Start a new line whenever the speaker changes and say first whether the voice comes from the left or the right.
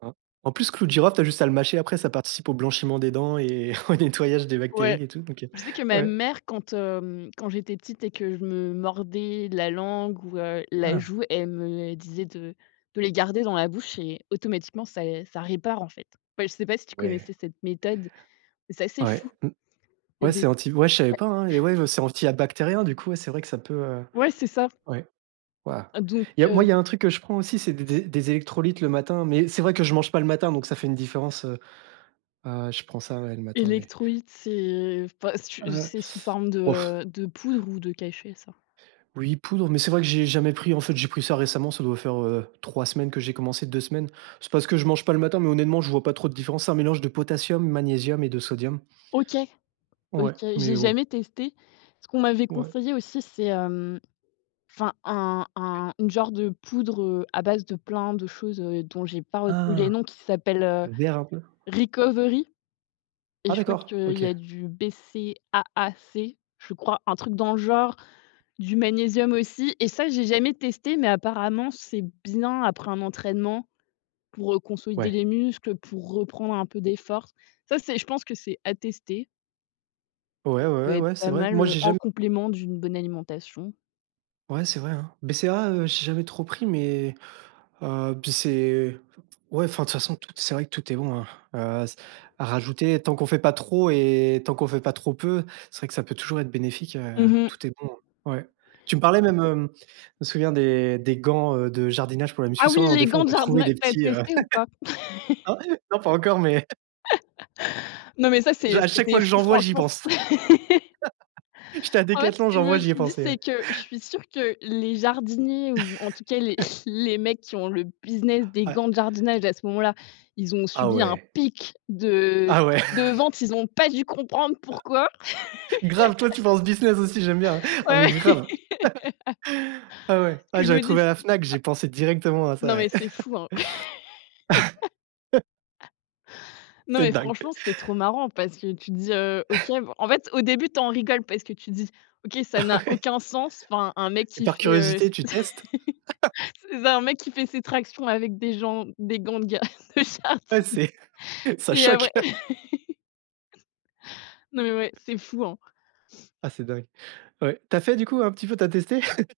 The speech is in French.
right: Ah. En plus clou de girofle, tu as juste à le mâcher après ça participe au blanchiment des dents et au nettoyage des
left: Ouais.
right: bactéries et tout donc heu,
left: Je sais que
right: ouais,
left: ma
right: ouais.
left: mère quand, hem, quand j'étais petite et que je me mordais la langue ou heu, la
right: Hein.
left: joue, elle me disait de de les garder dans la bouche et automatiquement ça et ça répare, en fait. Bah, et je sais pas si tu
right: Ouais.
left: connaissais cette méthode, mais c'est assez
right: Ouais,
left: fou.
right: mmh.
left: Il y a
right: Ouais
left: des
right: c'est anti ouais je savais
left: Ouais.
right: pas, hein, les ouais, heu, c'est anti à bactérien du coup, ouais c'est vrai que ça peut heu,
left: Ouais, c'est ça.
right: ouais. Waouh.
left: Donc
right: Il y a moi
left: heu
right: il y a un truc que je prends aussi c'est des des des électrolytes le matin, mais c'est vrai que je mange pas le matin donc ça fait une différence, heu heu, je prends ça ouais, le matin mais
left: Electrolytes c'est, enfin, c'est j
right: Heu.
left: c'est sous forme
right: Ouf.
left: de de poudre ou de cachet ça.
right: Oui poudre, mais c'est vrai que j'ai jamais pris en fait j'ai pris ça récemment ça doit faire, heu, 3 semaines que j'ai commencé, 2 semaines. C'est parce que je mange pas le matin mais honnêtement je vois pas trop de différence. C'est un mélange de potassium, magnésium et de sodium.
left: OK. OK,
right: Ouais,
left: j'ai
right: mais bon.
left: jamais testé. Ce qu'on m'avait
right: Ouais.
left: conseillé aussi c'est, hem, enfin un un une genre de poudre, heu, à base de plein de choses heu, dont j'ai pas retenu les noms
right: Ah.
left: qui s'appelle heu,
right: Heu, d'érable.
left: Recovery. Et
right: Ah,
left: je crois
right: d'accord!
left: qu'il
right: OK.
left: y a du BCAAC? Je crois, un truc dans le genre, du magnésium aussi. Et ça j'ai jamais testé mais apparemment c'est bien après un entraînement pour, heu, consolider
right: Ouais.
left: les muscles, pour reprendre un peu des forces. Ça c'est je pense que c'est à tester qui
right: Ouais, ouais,
left: peut
right: ouais,
left: être
right: ouais, c'est
left: pas
right: vrai que
left: mal,
right: moi
left: heu,
right: j'ai
left: en
right: jam
left: complément d'une bonne alimentation.
right: Ouais c'est vrai, hein. BCA, heu, j'ai jamais trop pris mais heu, puis c'est ouais, enfin de toute façon, tout est c'est vrai que tout est bon, heu heu, s à rajouter. Tant qu'on fait pas trop et tant qu'on fait pas trop peu, c'est vrai que ça peut toujours être bénéfique, heu,
left: Mmh mh.
right: tout est bon. Ouais. Tu me parlais même hem, je me souviens des des gants, heu, de jardinage pour la
left: Ah
right: muscu,
left: oui,
right: souvent
left: les
right: des fois
left: gants
right: on
left: de
right: peut trouver
left: jardinage,
right: des
left: tu as
right: petits heu,
left: testé ou pas?
right: Ah ouais? Non pas encore mais
left: Non, mais ça
right: je
left: c'est
right: à chaque
left: c'était
right: fois que
left: fran
right: j'en vois j'y
left: franchement.
right: pense! J'étais à
left: En fait,
right: décathlon,
left: ce que
right: j'en
left: je
right: vois
left: me
right: j'y ai
left: suis dit
right: pensé,
left: c'est
right: ouais.
left: que, je suis sûre que les jardiniers ou en tout cas les les mecs qui ont le business des
right: Ouais.
left: gants de jardinage à ce moment là, ils ont
right: Ah
left: subi un
right: ouais!
left: pic de
right: Ah ouais!
left: de vente, ils ont pas dû comprendre pourquoi.
right: Grave! Toi tu penses business aussi j'aime bien, hein. Ah
left: Ouais,
right: mais grave!
left: ouais.
right: Ah ouais.
left: Ce que
right: Ah
left: je me
right: j'avais
left: dis
right: trouvé à la
left: c'est
right: Fnac,
left: à
right: j'ai pensé directement à ça,
left: non mais
right: ouais.
left: c'est fou, hein. Non
right: C'est
left: mais
right: dingue.
left: franchement, c'est trop marrant parce que tu te dis: «Heu, OK bon» en fait au début tu en rigoles parce que tu dis: «OK, ça n'a aucun sens, enfin un mec
right: Et
left: qui
right: par
left: fait, heu»
right: curiosité tu testes?
left: c'est ça, un mec qui fait ses tractions avec des gens des gants de gua de
right: Ouais
left: jardinage.
right: c'est ça
left: Et après
right: choque.
left: Non mais ouais. C'est fou, hein.
right: Ah c'est dingue. Ouais. Tu as fait du coup un petit peu? Tu as testé?